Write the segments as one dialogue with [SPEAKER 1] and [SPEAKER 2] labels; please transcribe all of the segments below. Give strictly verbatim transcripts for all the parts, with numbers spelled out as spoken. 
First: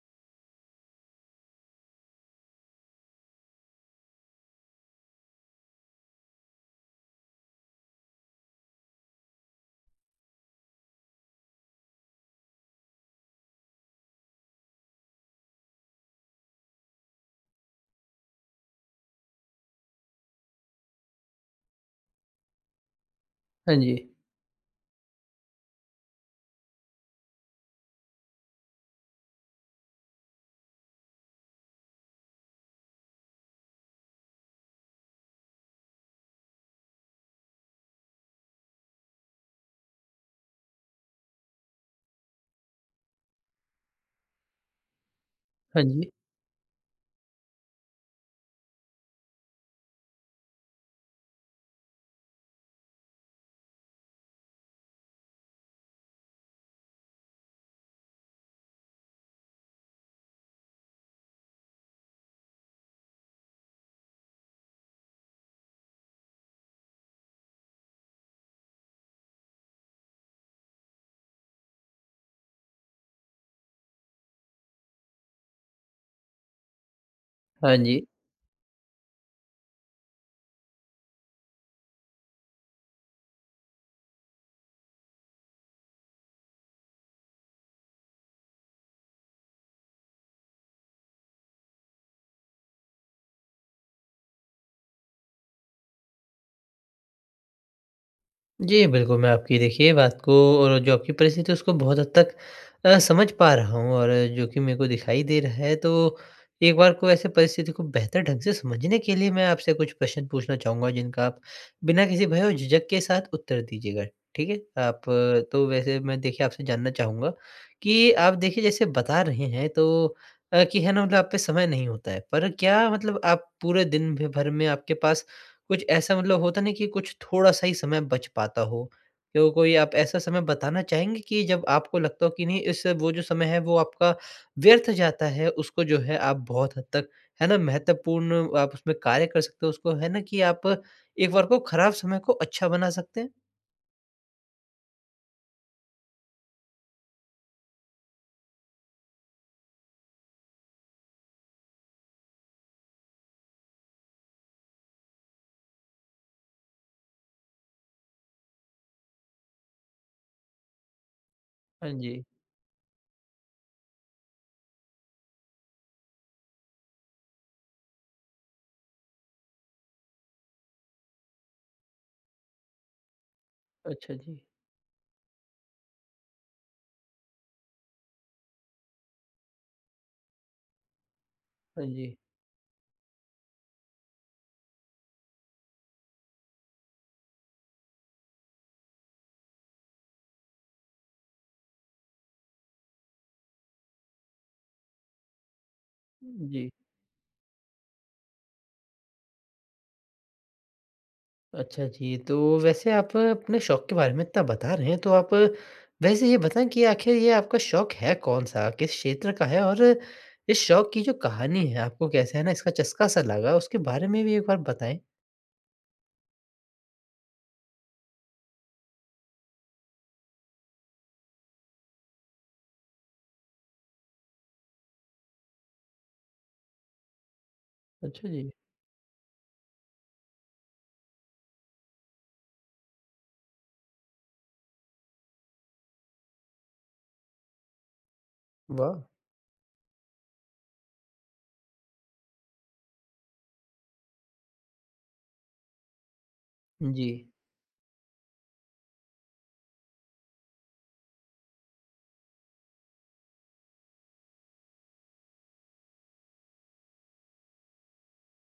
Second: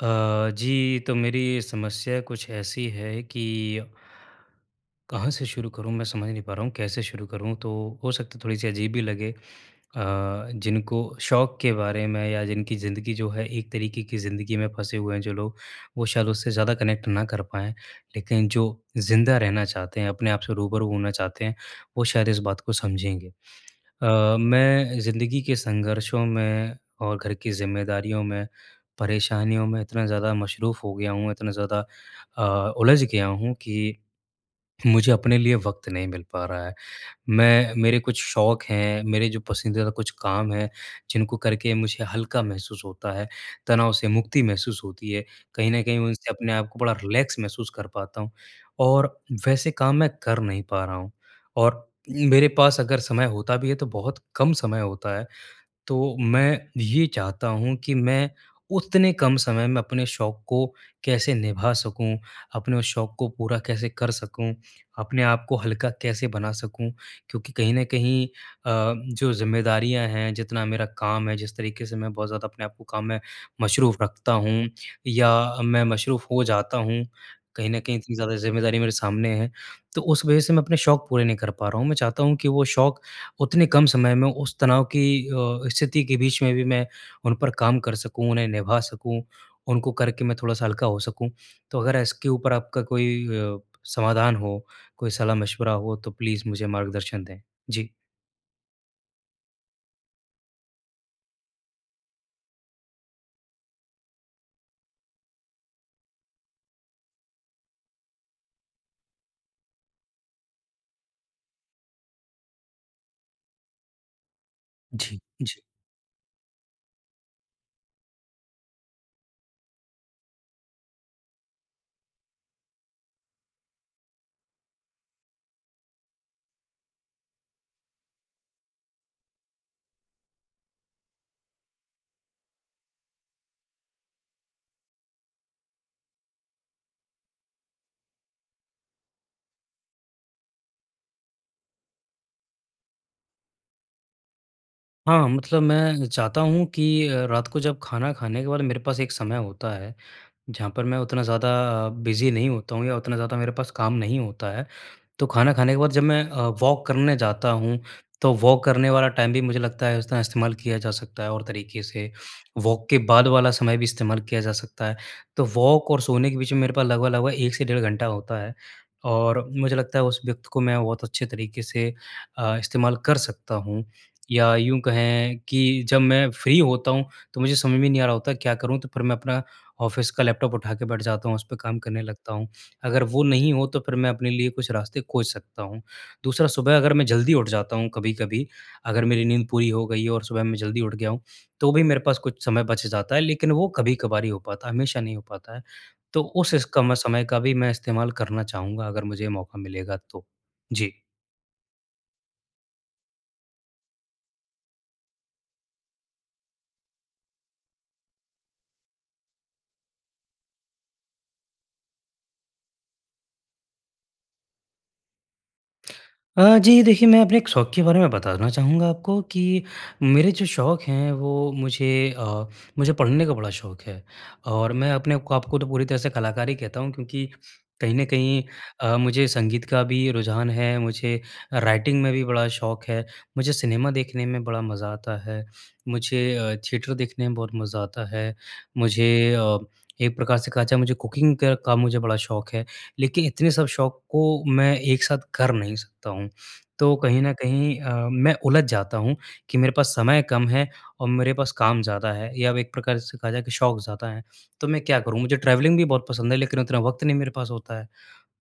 [SPEAKER 1] अ, जी, तो मेरी समस्या कुछ ऐसी है कि कहाँ से शुरू करूँ, मैं समझ नहीं पा रहा हूँ, कैसे शुरू करूँ? तो हो सकता है थोड़ी-सी अजीब भी लगे। अ, जिनको शौक के बारे में या जिनकी ज़िंदगी जो है एक तरीके की ज़िंदगी में फँसे हुए हैं जो लोग, वो शायद उससे ज़्यादा कनेक्ट ना कर पाएँ। लेकिन जो ज़िंदा रहना चाहते हैं, अपने आप से रूबरू होना चाहते हैं, वो शायद इस बात को समझेंगे।
[SPEAKER 2] हाँ जी।
[SPEAKER 1] अ, मैं ज़िंदगी के संघर्षों में और घर की ज़िम्मेदारियों में, परेशानियों में इतना ज़्यादा मशरूफ़ हो गया हूँ, इतना ज़्यादा अ, उलझ गया हूँ कि मुझे अपने लिए वक़्त नहीं मिल पा रहा है। मैं मेरे कुछ शौक हैं, मेरे जो पसंदीदा कुछ काम हैं, जिनको करके मुझे हल्का महसूस होता है, तनाव से मुक्ति महसूस होती है। कहीं न
[SPEAKER 2] हाँ
[SPEAKER 1] कहीं
[SPEAKER 2] जी।
[SPEAKER 1] उनसे अपने आप को बड़ा रिलैक्स महसूस कर पाता हूँ, और वैसे काम मैं कर नहीं पा रहा हूँ और मेरे पास अगर समय होता भी है तो बहुत कम समय होता है। तो मैं ये चाहता हूँ कि मैं उतने कम समय में अपने शौक को कैसे निभा सकूँ, अपने उस शौक को पूरा कैसे कर सकूँ, अपने आप को हल्का कैसे बना सकूँ। क्योंकि कहीं न कहीं अ, जो ज़िम्मेदारियाँ हैं, जितना मेरा काम है, जिस तरीके से मैं बहुत ज़्यादा अपने आप को काम में मशरूफ़ रखता हूँ या मैं मशरूफ़ हो जाता हूँ, कहीं
[SPEAKER 2] हाँ
[SPEAKER 1] न कहीं
[SPEAKER 2] जी।
[SPEAKER 1] इतनी ज़्यादा ज़िम्मेदारी मेरे सामने है, तो उस वजह से मैं अपने शौक पूरे नहीं कर पा रहा हूँ। मैं चाहता हूँ कि वो शौक उतने कम समय में उस तनाव की अ, स्थिति के बीच में भी मैं उन पर काम कर सकूँ, उन्हें निभा सकूँ, उनको करके मैं थोड़ा-सा हल्का हो सकूँ। तो अगर इसके ऊपर आपका कोई अ, समाधान हो, कोई सलाह-मशवरा हो तो प्लीज़ मुझे मार्गदर्शन दें। जी।
[SPEAKER 2] जी, बिल्कुल, मैं आपकी देखिए बात को और जो आपकी परिस्थिति है उसको बहुत हद तक अ, समझ पा रहा हूँ और जो कि मेरे को दिखाई दे रहा है। तो एक बार को ऐसे परिस्थिति को बेहतर ढंग से समझने के लिए मैं आपसे कुछ प्रश्न पूछना चाहूँगा जिनका आप बिना किसी भय और झिझक के साथ उत्तर दीजिएगा, ठीक है? आप।
[SPEAKER 1] जी। जी।
[SPEAKER 2] तो वैसे मैं देखिए आपसे जानना चाहूँगा कि आप देखिए जैसे बता रहे हैं, तो अ, कि है ना, मतलब आप पे समय नहीं होता है। पर क्या मतलब आप पूरे दिन भ भर में आपके पास कुछ ऐसा मतलब होता ना कि कुछ थोड़ा-सा ही समय बच पाता हो? तो कोई आप ऐसा समय बताना चाहेंगे कि जब आपको लगता हो कि नहीं, इस वो जो समय है वो आपका व्यर्थ जाता है, उसको जो है आप बहुत हद तक है ना महत्वपूर्ण आप उसमें कार्य कर सकते हो, उसको है ना कि आप एक बार को खराब समय को अच्छा बना सकते हैं?
[SPEAKER 1] हाँ, मतलब मैं चाहता हूँ कि अ, रात को जब खाना खाने के बाद मेरे पास एक समय होता है, जहाँ पर मैं उतना ज़्यादा अ, बिज़ी नहीं होता हूँ या उतना ज़्यादा मेरे पास काम नहीं होता है। तो खाना खाने के बाद जब मैं अ, वॉक करने जाता हूँ, तो वॉक करने वाला टाइम भी मुझे लगता है उस तरह इस्तेमाल किया जा सकता है और तरीके
[SPEAKER 2] हाँ
[SPEAKER 1] से।
[SPEAKER 2] जी।
[SPEAKER 1] वॉक के बाद वाला समय भी इस्तेमाल किया जा सकता है। तो वॉक और सोने के बीच में मेरे पास लगभग-लगभग एक से डेढ़ घंटा होता है और मुझे लगता है उस वक़्त को मैं बहुत अच्छे तरीके से अ, इस्तेमाल कर सकता हूँ।
[SPEAKER 2] अच्छा जी।
[SPEAKER 1] या यूँ कहें कि जब मैं फ्री होता हूँ, तो मुझे समझ में नहीं आ रहा होता, क्या करूँ? तो फिर मैं अपना ऑफ़िस का लैपटॉप उठा के बैठ जाता हूँ, उस पे काम
[SPEAKER 2] हाँ
[SPEAKER 1] करने
[SPEAKER 2] जी।
[SPEAKER 1] लगता हूँ। अगर वो नहीं हो तो फिर मैं अपने लिए कुछ रास्ते खोज सकता हूँ। दूसरा, सुबह अगर मैं जल्दी उठ जाता हूँ कभी-कभी, अगर मेरी नींद पूरी हो गई है और सुबह मैं जल्दी उठ गया हूँ, तो भी मेरे पास कुछ समय बच जाता है, लेकिन वो कभी-कभार ही हो पाता है, हमेशा नहीं हो पाता है। तो उस इस
[SPEAKER 2] जी।
[SPEAKER 1] कम समय का भी मैं इस्तेमाल करना चाहूँगा अगर मुझे मौका मिलेगा तो। जी।
[SPEAKER 2] अच्छा जी, तो वैसे आप अपने शौक के बारे में इतना बता रहे हैं, तो आप वैसे ये बताएँ कि आखिर ये आपका शौक है कौन-सा? किस क्षेत्र का है? और इस शौक की जो कहानी है, आपको कैसे है ना इसका चस्का सा लगा, उसके बारे में भी एक बार बताएँ?
[SPEAKER 1] अ, जी देखिए, मैं अपने एक शौक के बारे में बताना चाहूँगा आपको कि मेरे जो शौक हैं, वो मुझे अ, मुझे पढ़ने का बड़ा शौक है। और मैं अपने को आपको तो पूरी तरह से कलाकार ही कहता हूँ, क्योंकि कहीं न
[SPEAKER 2] अच्छा
[SPEAKER 1] कहीं
[SPEAKER 2] जी।
[SPEAKER 1] अ, मुझे संगीत का भी रुझान है, मुझे राइटिंग में भी बड़ा शौक है, मुझे सिनेमा देखने में बड़ा मज़ा आता है, मुझे अ, थिएटर देखने में बहुत मज़ा आता है,
[SPEAKER 2] वाह!
[SPEAKER 1] मुझे अ, एक प्रकार से कहा जाए, मुझे कुकिंग का का मुझे बड़ा शौक है, लेकिन इतने सब शौक को मैं एक साथ कर नहीं सकता हूँ। तो
[SPEAKER 2] जी।
[SPEAKER 1] कहीं न कहीं अ, मैं उलझ जाता हूँ कि मेरे पास समय कम है और मेरे पास काम ज़्यादा है, या अब एक प्रकार से कहा जाए कि शौक ज़्यादा है। तो मैं क्या करूँ? मुझे ट्रैवलिंग भी बहुत पसंद है, लेकिन उतना वक़्त नहीं मेरे पास होता है।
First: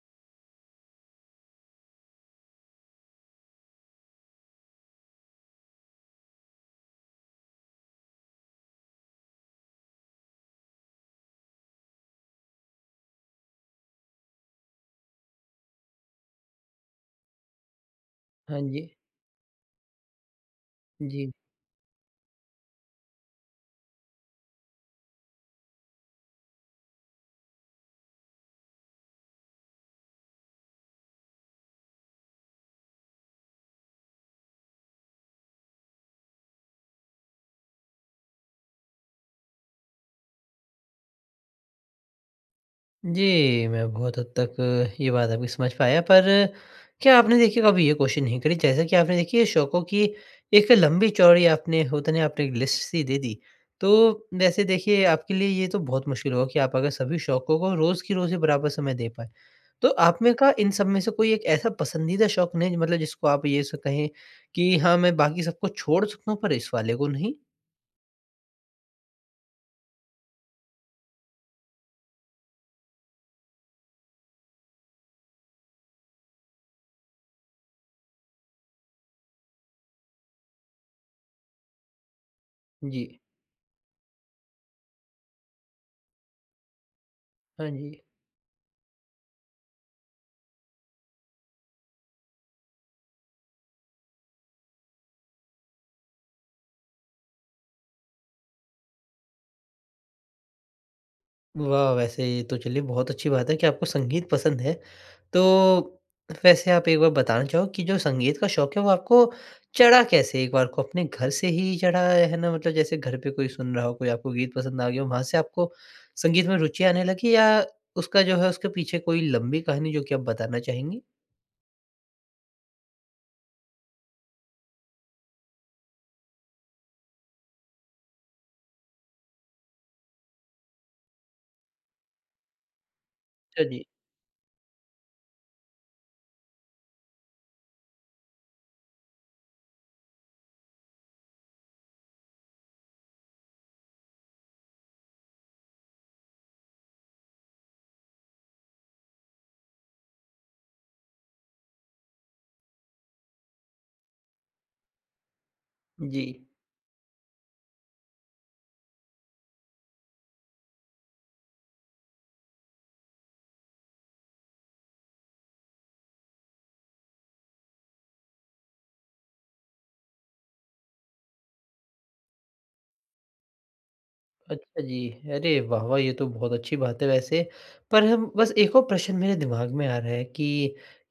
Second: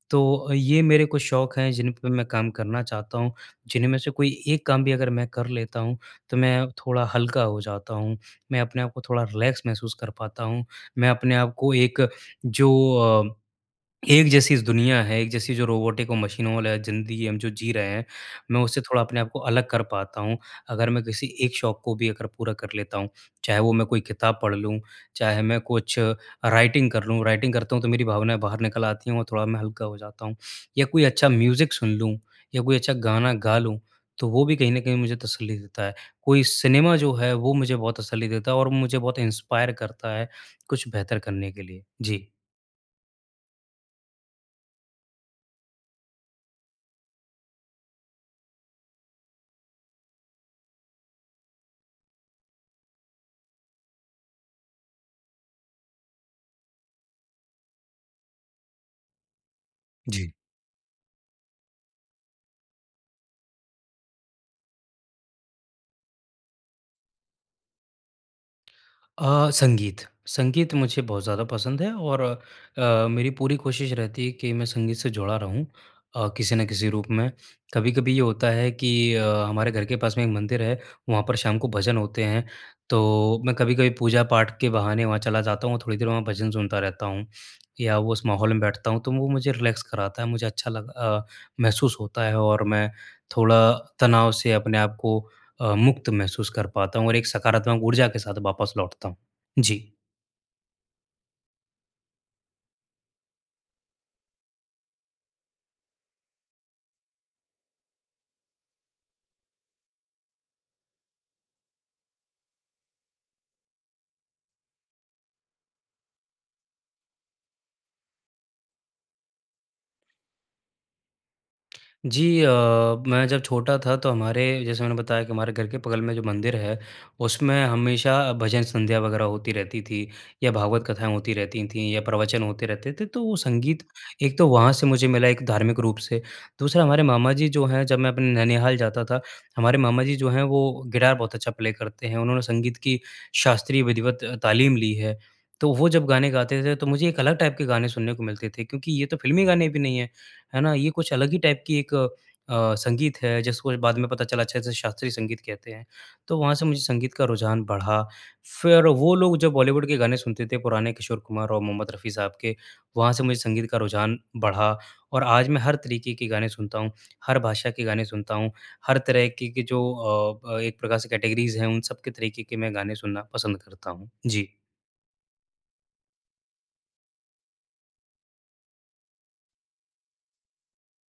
[SPEAKER 1] तो ये मेरे कुछ शौक हैं जिन पे मैं काम करना चाहता हूँ, जिन्हीं में से कोई एक काम भी अगर मैं कर लेता हूँ तो मैं थोड़ा हल्का हो जाता हूँ। मैं अपने आप को थोड़ा रिलैक्स महसूस कर पाता हूँ। मैं अपने आप को एक जो अ एक जैसी इस दुनिया है, एक जैसी जो रोबोटिक और मशीनों वाला ज़िंदगी हम जो जी रहे हैं,
[SPEAKER 2] हाँ
[SPEAKER 1] मैं उससे
[SPEAKER 2] जी।
[SPEAKER 1] थोड़ा अपने आप को अलग कर पाता हूँ। अगर मैं किसी
[SPEAKER 2] जी।
[SPEAKER 1] एक शौक को भी अगर पूरा कर लेता हूँ, चाहे वो मैं कोई किताब पढ़ लूँ, चाहे मैं कुछ राइटिंग कर लूँ, राइटिंग करता हूँ तो मेरी भावनाएँ बाहर निकल आती हैं और थोड़ा मैं हल्का हो जाता हूँ। या कोई अच्छा म्यूज़िक सुन लूँ या कोई अच्छा गाना गा लूँ, तो वो भी कहीं न कहीं मुझे तसल्ली देता है। कोई सिनेमा जो है वो मुझे बहुत तसल्ली देता है और मुझे बहुत इंस्पायर करता है, कुछ बेहतर करने के लिए। जी।
[SPEAKER 2] जी, मैं बहुत हद तक ये बात आपकी समझ पाया, पर क्या आपने देखिए कभी ये कोशिश नहीं करी? जैसे कि आपने देखिए शौकों की एक लंबी-चौड़ी आपने होता नहीं, आपने एक लिस्ट-सी दे दी। तो वैसे देखिए आपके लिए ये तो बहुत मुश्किल होगा कि आप अगर सभी शौकों को रोज़ की रोज़ ही बराबर समय दे पाएँ। तो आप
[SPEAKER 1] जी।
[SPEAKER 2] में का इन सब में से कोई एक ऐसा पसंदीदा शौक नहीं मतलब, जिसको आप ये स कहें कि हाँ, मैं बाकी सबको छोड़ सकता हूँ पर इस वाले को नहीं?
[SPEAKER 1] अ, संगीत। संगीत मुझे बहुत ज़्यादा पसंद है और अ, मेरी पूरी कोशिश रहती है कि मैं संगीत से जुड़ा रहूँ अ, किसी न किसी रूप में। कभी-कभी ये होता है कि अ, हमारे घर के पास में एक मंदिर है, वहाँ पर शाम को भजन होते हैं,
[SPEAKER 2] जी।
[SPEAKER 1] तो मैं कभी-कभी पूजा-पाठ के बहाने वहाँ चला जाता हूँ और थोड़ी देर वहाँ भजन सुनता रहता हूँ
[SPEAKER 2] हाँ जी।
[SPEAKER 1] या वो उस माहौल में बैठता हूँ, तो वो मुझे रिलैक्स कराता है, मुझे अच्छा लग अ, महसूस होता है और मैं थोड़ा तनाव से अपने आप को अ, मुक्त महसूस कर पाता हूँ और एक सकारात्मक ऊर्जा के साथ वापस लौटता हूँ। जी।
[SPEAKER 2] वाह! वैसे ये तो चलिए बहुत अच्छी बात है कि आपको संगीत पसंद है। तो वैसे आप एक बार बताना चाहो कि जो संगीत का शौक है वो आपको चढ़ा कैसे? एक बार को अपने घर से ही चढ़ा है ना? मतलब जैसे घर पे कोई सुन रहा हो, कोई आपको गीत पसंद आ गया हो, वहाँ से आपको संगीत में रुचि आने लगी, या उसका जो है उसके पीछे कोई लंबी कहानी जो कि आप बताना चाहेंगी?
[SPEAKER 1] जी। अ, मैं जब छोटा था, तो हमारे, जैसे मैंने बताया कि हमारे घर के बगल में जो मंदिर है, उसमें हमेशा भजन संध्या वगैरह होती रहती थी या भागवत कथाएं होती रहती थी या प्रवचन होते रहते थे, तो वो
[SPEAKER 2] अच्छा जी।
[SPEAKER 1] संगीत एक तो वहाँ से मुझे मिला, एक धार्मिक रूप से। दूसरा, हमारे मामा जी जो हैं, जब मैं अपने ननिहाल जाता था, हमारे मामा जी जो हैं, वो गिटार बहुत अच्छा प्ले करते हैं। उन्होंने संगीत की शास्त्रीय विधिवत तालीम ली है, तो वो जब गाने गाते थे, तो मुझे एक अलग टाइप के गाने सुनने को मिलते थे, क्योंकि ये तो फिल्मी गाने भी नहीं है, है ना? ये कुछ अलग ही टाइप की एक अ, संगीत है, जिसको बाद में पता चला, अच्छा, इसे शास्त्रीय संगीत कहते हैं।
[SPEAKER 2] जी।
[SPEAKER 1] तो वहाँ से मुझे संगीत का रुझान बढ़ा। फिर वो लोग जो बॉलीवुड के गाने सुनते थे पुराने, किशोर कुमार और मोहम्मद रफ़ी साहब के, वहाँ से मुझे संगीत का रुझान बढ़ा। और आज मैं हर तरीके के गाने सुनता हूँ, हर भाषा के गाने सुनता हूँ, हर तरह के के जो अ, ब एक प्रकार से कैटेगरीज़ हैं, उन सब के तरीके के मैं गाने सुनना पसंद करता हूँ। जी।
[SPEAKER 2] अच्छा जी। अरे वाह, वाह! ये तो बहुत अच्छी बात है वैसे। पर हम, बस एक और प्रश्न मेरे दिमाग में आ रहा है कि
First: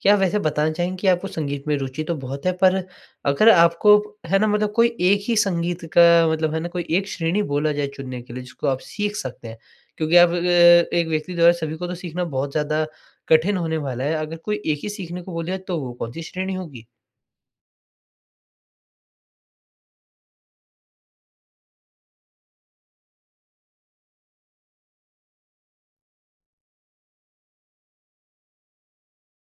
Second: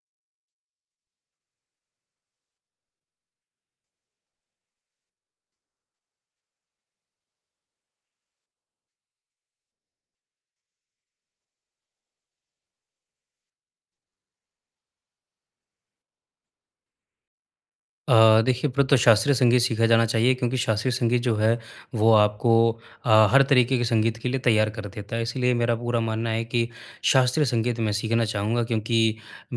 [SPEAKER 2] क्या आप वैसे बताना चाहेंगे कि आपको संगीत में रुचि तो बहुत है, पर अगर आपको है ना मतलब कोई एक ही संगीत का मतलब है ना कोई एक श्रेणी बोला जाए चुनने के लिए, जिसको आप सीख सकते हैं। क्योंकि आप अ, एक व्यक्ति द्वारा सभी को तो सीखना बहुत ज़्यादा कठिन होने वाला है। अगर कोई एक ही सीखने को बोला जाए, तो वो कौन-सी श्रेणी होगी?
[SPEAKER 1] अ, देखिए, फिर तो शास्त्रीय संगीत सीखा जाना चाहिए, क्योंकि शास्त्रीय संगीत जो है, वो आपको अ, हर तरीके के संगीत के लिए तैयार कर देता है। इसलिए मेरा पूरा मानना है कि शास्त्रीय संगीत मैं सीखना चाहूँगा, क्योंकि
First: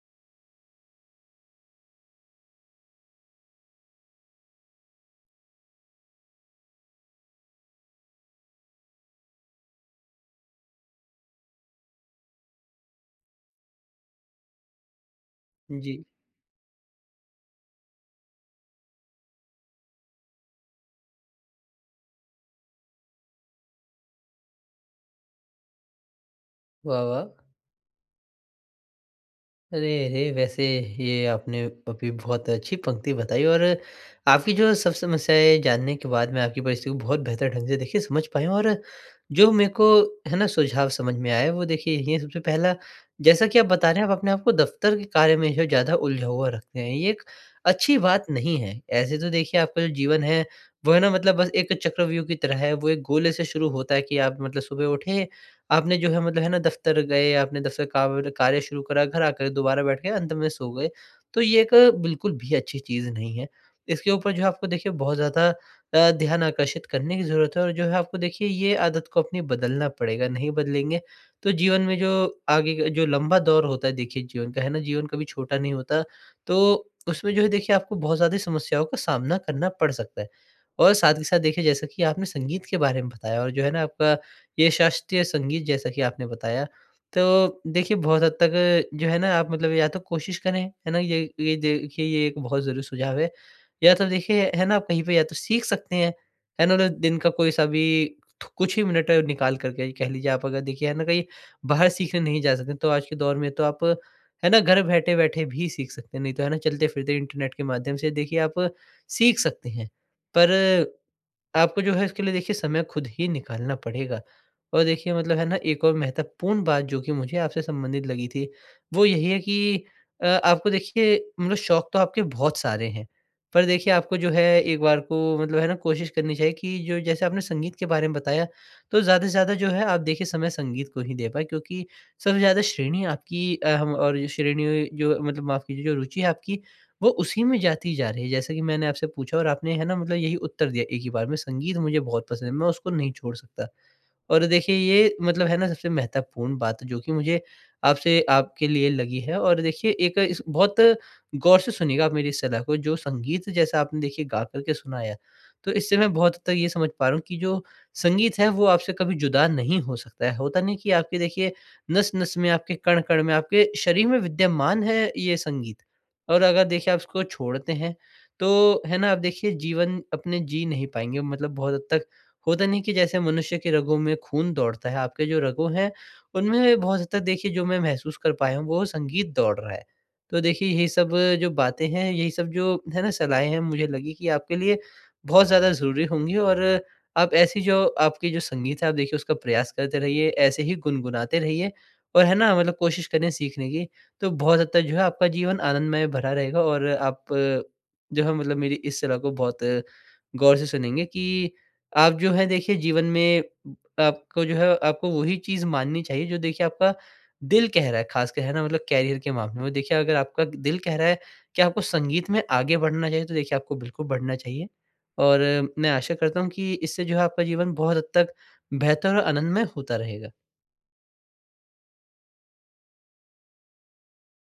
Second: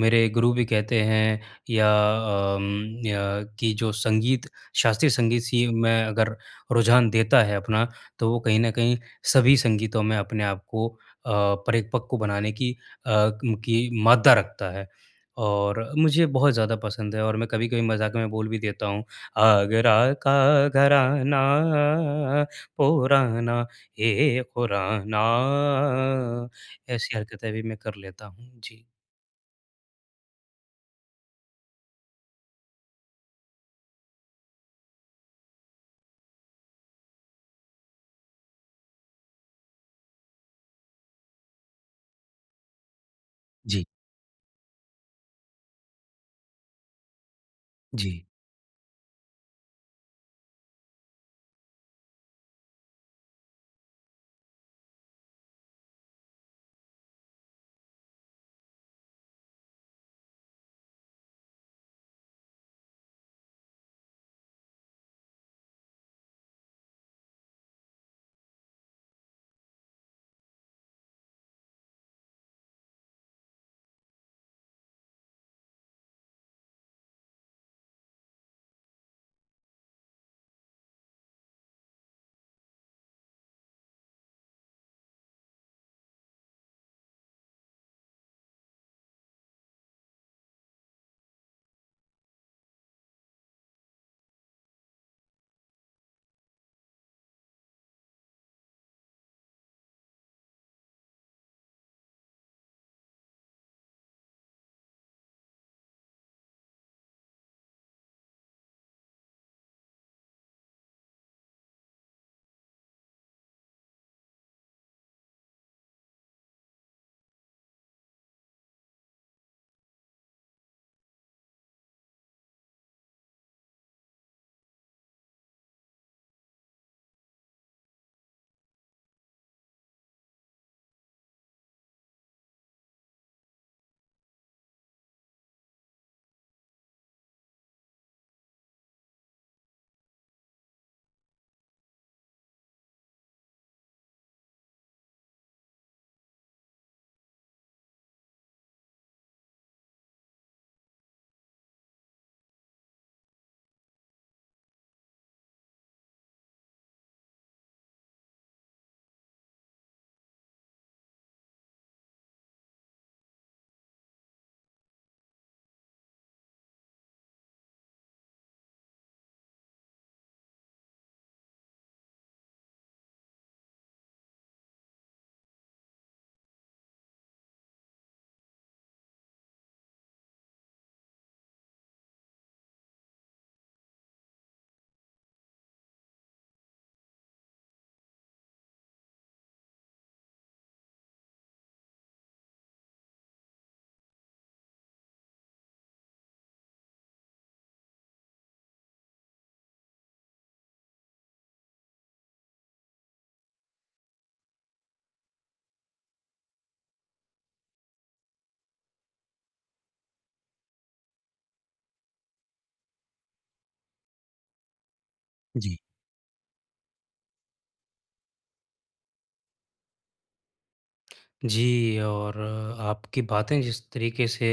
[SPEAKER 1] मेरे गुरु भी कहते हैं या अम, या कि जो संगीत शास्त्रीय संगीत सी में अगर रुझान देता है अपना, तो वो कहीं न कहीं सभी संगीतों में अपने आप को अ, परिपक्व बनाने की अ, की मादा रखता है। और
[SPEAKER 2] जी।
[SPEAKER 1] मुझे बहुत ज़्यादा पसंद है और मैं कभी-कभी मज़ाक में बोल भी देता हूँ। आगरा का घराना पुराना ये खुराना,
[SPEAKER 2] वाह,
[SPEAKER 1] ऐसी
[SPEAKER 2] वाह!
[SPEAKER 1] हरकतें भी मैं कर लेता हूँ। जी।
[SPEAKER 2] अरे! अरे! वैसे ये आपने अभी बहुत अच्छी पंक्ति बताई, और आपकी जो सब समस्याएँ जानने के बाद मैं आपकी परिस्थिति को बहुत बेहतर ढंग से देखिए समझ पाया हूँ, और जो मेरे को है ना सुझाव समझ में आया वो देखिए ये सबसे पहला, जैसा कि आप
[SPEAKER 1] जी,
[SPEAKER 2] बता रहे हैं आप अपने आप को दफ़्तर के कार्य में जो ज़्यादा उलझा हुआ रखते हैं, ये एक अच्छी बात
[SPEAKER 1] जी,
[SPEAKER 2] नहीं है। ऐसे तो देखिए आपका जो जीवन है वो है ना मतलब बस एक चक्रव्यूह की तरह है, वो एक गोले से शुरू होता है कि आप मतलब सुबह उठे, आपने जो है मतलब है ना दफ़्तर गए, आपने दफ़्तर काव कार्य शुरू करा, घर आकर दोबारा बैठ गए, अंत में सो गए। तो ये एक बिल्कुल भी अच्छी चीज़ नहीं है। इसके ऊपर जो है आपको देखिए बहुत ज़्यादा अ, ध्यान आकर्षित करने की ज़रूरत है, और जो है आपको देखिए ये आदत को अपनी बदलना पड़ेगा। नहीं बदलेंगे, तो जीवन में जो आगे का जो लंबा दौर होता है देखिए जीवन का है ना, जीवन कभी छोटा नहीं होता। तो उसमें जो है देखिए आपको बहुत ज़्यादा समस्याओं का सामना करना पड़ सकता है। और साथ ही साथ देखिए जैसा कि आपने संगीत के बारे में बताया, और जो है ना आपका ये शास्त्रीय संगीत जैसा कि आपने बताया, तो देखिए बहुत हद तक जो है ना आप मतलब या तो कोशिश करें, है ना? ये ये देखिए ये एक बहुत ज़रूरी सुझाव है। या तो देखिए है ना आप कहीं पे या तो सीख सकते हैं, है ना? मतलब दिन का कोई-सा भी थु कुछ ही मिनट निकाल कर के कह लीजिए, आप अगर देखिए है ना कहीं बाहर सीखने नहीं जा सकते, तो आज के दौर में तो आप है ना घर बैठे-बैठे भी सीख सकते हैं। नहीं तो है ना चलते-फिरते इंटरनेट के माध्यम से देखिए आप सीख सकते हैं। पर आपको जो है इसके लिए देखिए समय खुद ही निकालना पड़ेगा। और देखिए मतलब है ना एक और महत्वपूर्ण बात जो कि मुझे आपसे संबंधित लगी थी, वो यही है कि अ, आपको देखिए मतलब शौक तो आपके बहुत सारे हैं। पर देखिए आपको जो है एक बार को मतलब है ना कोशिश करनी चाहिए कि जो जैसे आपने संगीत के बारे में बताया, तो ज़्यादा से ज़्यादा जो है आप देखिए समय संगीत को ही दे पाएँ, क्योंकि सबसे ज़्यादा श्रेणी आपकी अ, हम और जो श्रेणी जो मतलब माफ़ कीजिए जो रुचि है आपकी वो उसी में जाती जा रही है, जैसे कि मैंने आपसे पूछा और आपने है ना मतलब यही उत्तर दिया एक ही बार में, संगीत मुझे बहुत पसंद है, मैं उसको नहीं छोड़ सकता। और देखिए ये मतलब है ना सबसे महत्वपूर्ण बात जो कि मुझे आपसे आपके लिए लगी है, और देखिए एक इस बहुत गौर से सुनिएगा आप मेरी इस सलाह को, जो संगीत जैसा आपने देखिए गा कर के सुनाया, तो इससे मैं बहुत हद तक ये समझ पा रहा हूँ कि जो संगीत है वो आपसे कभी जुदा नहीं हो सकता है। होता नहीं कि आपके देखिए नस-नस में, आपके कण-कण में, आपके शरीर में विद्यमान है ये संगीत, और अगर देखिए आप इसको छोड़ते हैं, तो है ना आप देखिए जीवन अपने जी नहीं पाएँगे मतलब बहुत हद तक। होता नहीं कि जैसे मनुष्य के रगों में खून दौड़ता है, आपके जो रगों हैं, उनमें बहुत हद तक देखिए जो मैं महसूस कर पाया हूँ, वो संगीत दौड़ रहा है। तो देखिए यही सब जो बातें हैं, यही सब जो है ना सलाहें हैं, मुझे लगी कि आपके लिए बहुत ज़्यादा ज़रूरी होंगी। और आप ऐसी जो आपकी जो संगीत है, आप देखिए उसका प्रयास करते रहिए, ऐसे ही गुनगुनाते रहिए, और है ना मतलब कोशिश करें सीखने की। तो बहुत हद तक जो है आपका जीवन आनंदमय भरा रहेगा, और आप अ, जो है मतलब मेरी इस सलाह को बहुत अ, गौर से सुनेंगे कि आप जो है देखिए जीवन में आपको जो है आपको वही चीज़ माननी चाहिए जो देखिए आपका दिल कह रहा है, खासकर है ना मतलब करियर के मामले में। देखिए अगर आपका दिल कह रहा है कि आपको संगीत में आगे बढ़ना चाहिए, तो देखिए आपको बिल्कुल बढ़ना चाहिए। और
[SPEAKER 1] जी।
[SPEAKER 2] मैं आशा करता हूँ कि इससे जो है आपका जीवन बहुत हद तक बेहतर और आनंदमय होता रहेगा।
[SPEAKER 1] जी, और अ, आपकी बातें जिस तरीके से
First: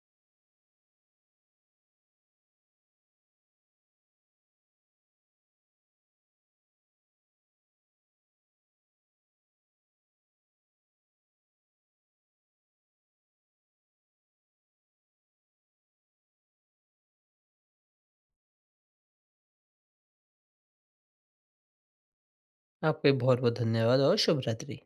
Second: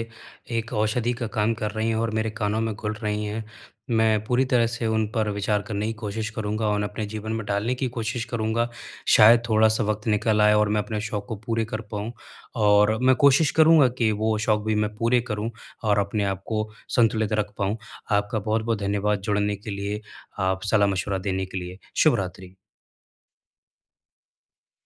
[SPEAKER 1] एक औषधि का काम कर रही हैं और मेरे कानों में घुल रही हैं, मैं पूरी तरह से उन पर विचार करने की कोशिश करूँगा और अपने जीवन में डालने की कोशिश करूँगा। शायद थोड़ा-सा वक़्त निकल आए और मैं अपने शौक को पूरे कर पाऊँ, और मैं कोशिश करूँगा कि वो शौक भी मैं पूरे करूँ और अपने आप को संतुलित रख पाऊँ। आपका बहुत-बहुत धन्यवाद जुड़ने के लिए, आप सलाह-मशवरा देने के लिए। शुभ रात्रि।
[SPEAKER 2] आपका भी बहुत-बहुत धन्यवाद और शुभ रात्रि।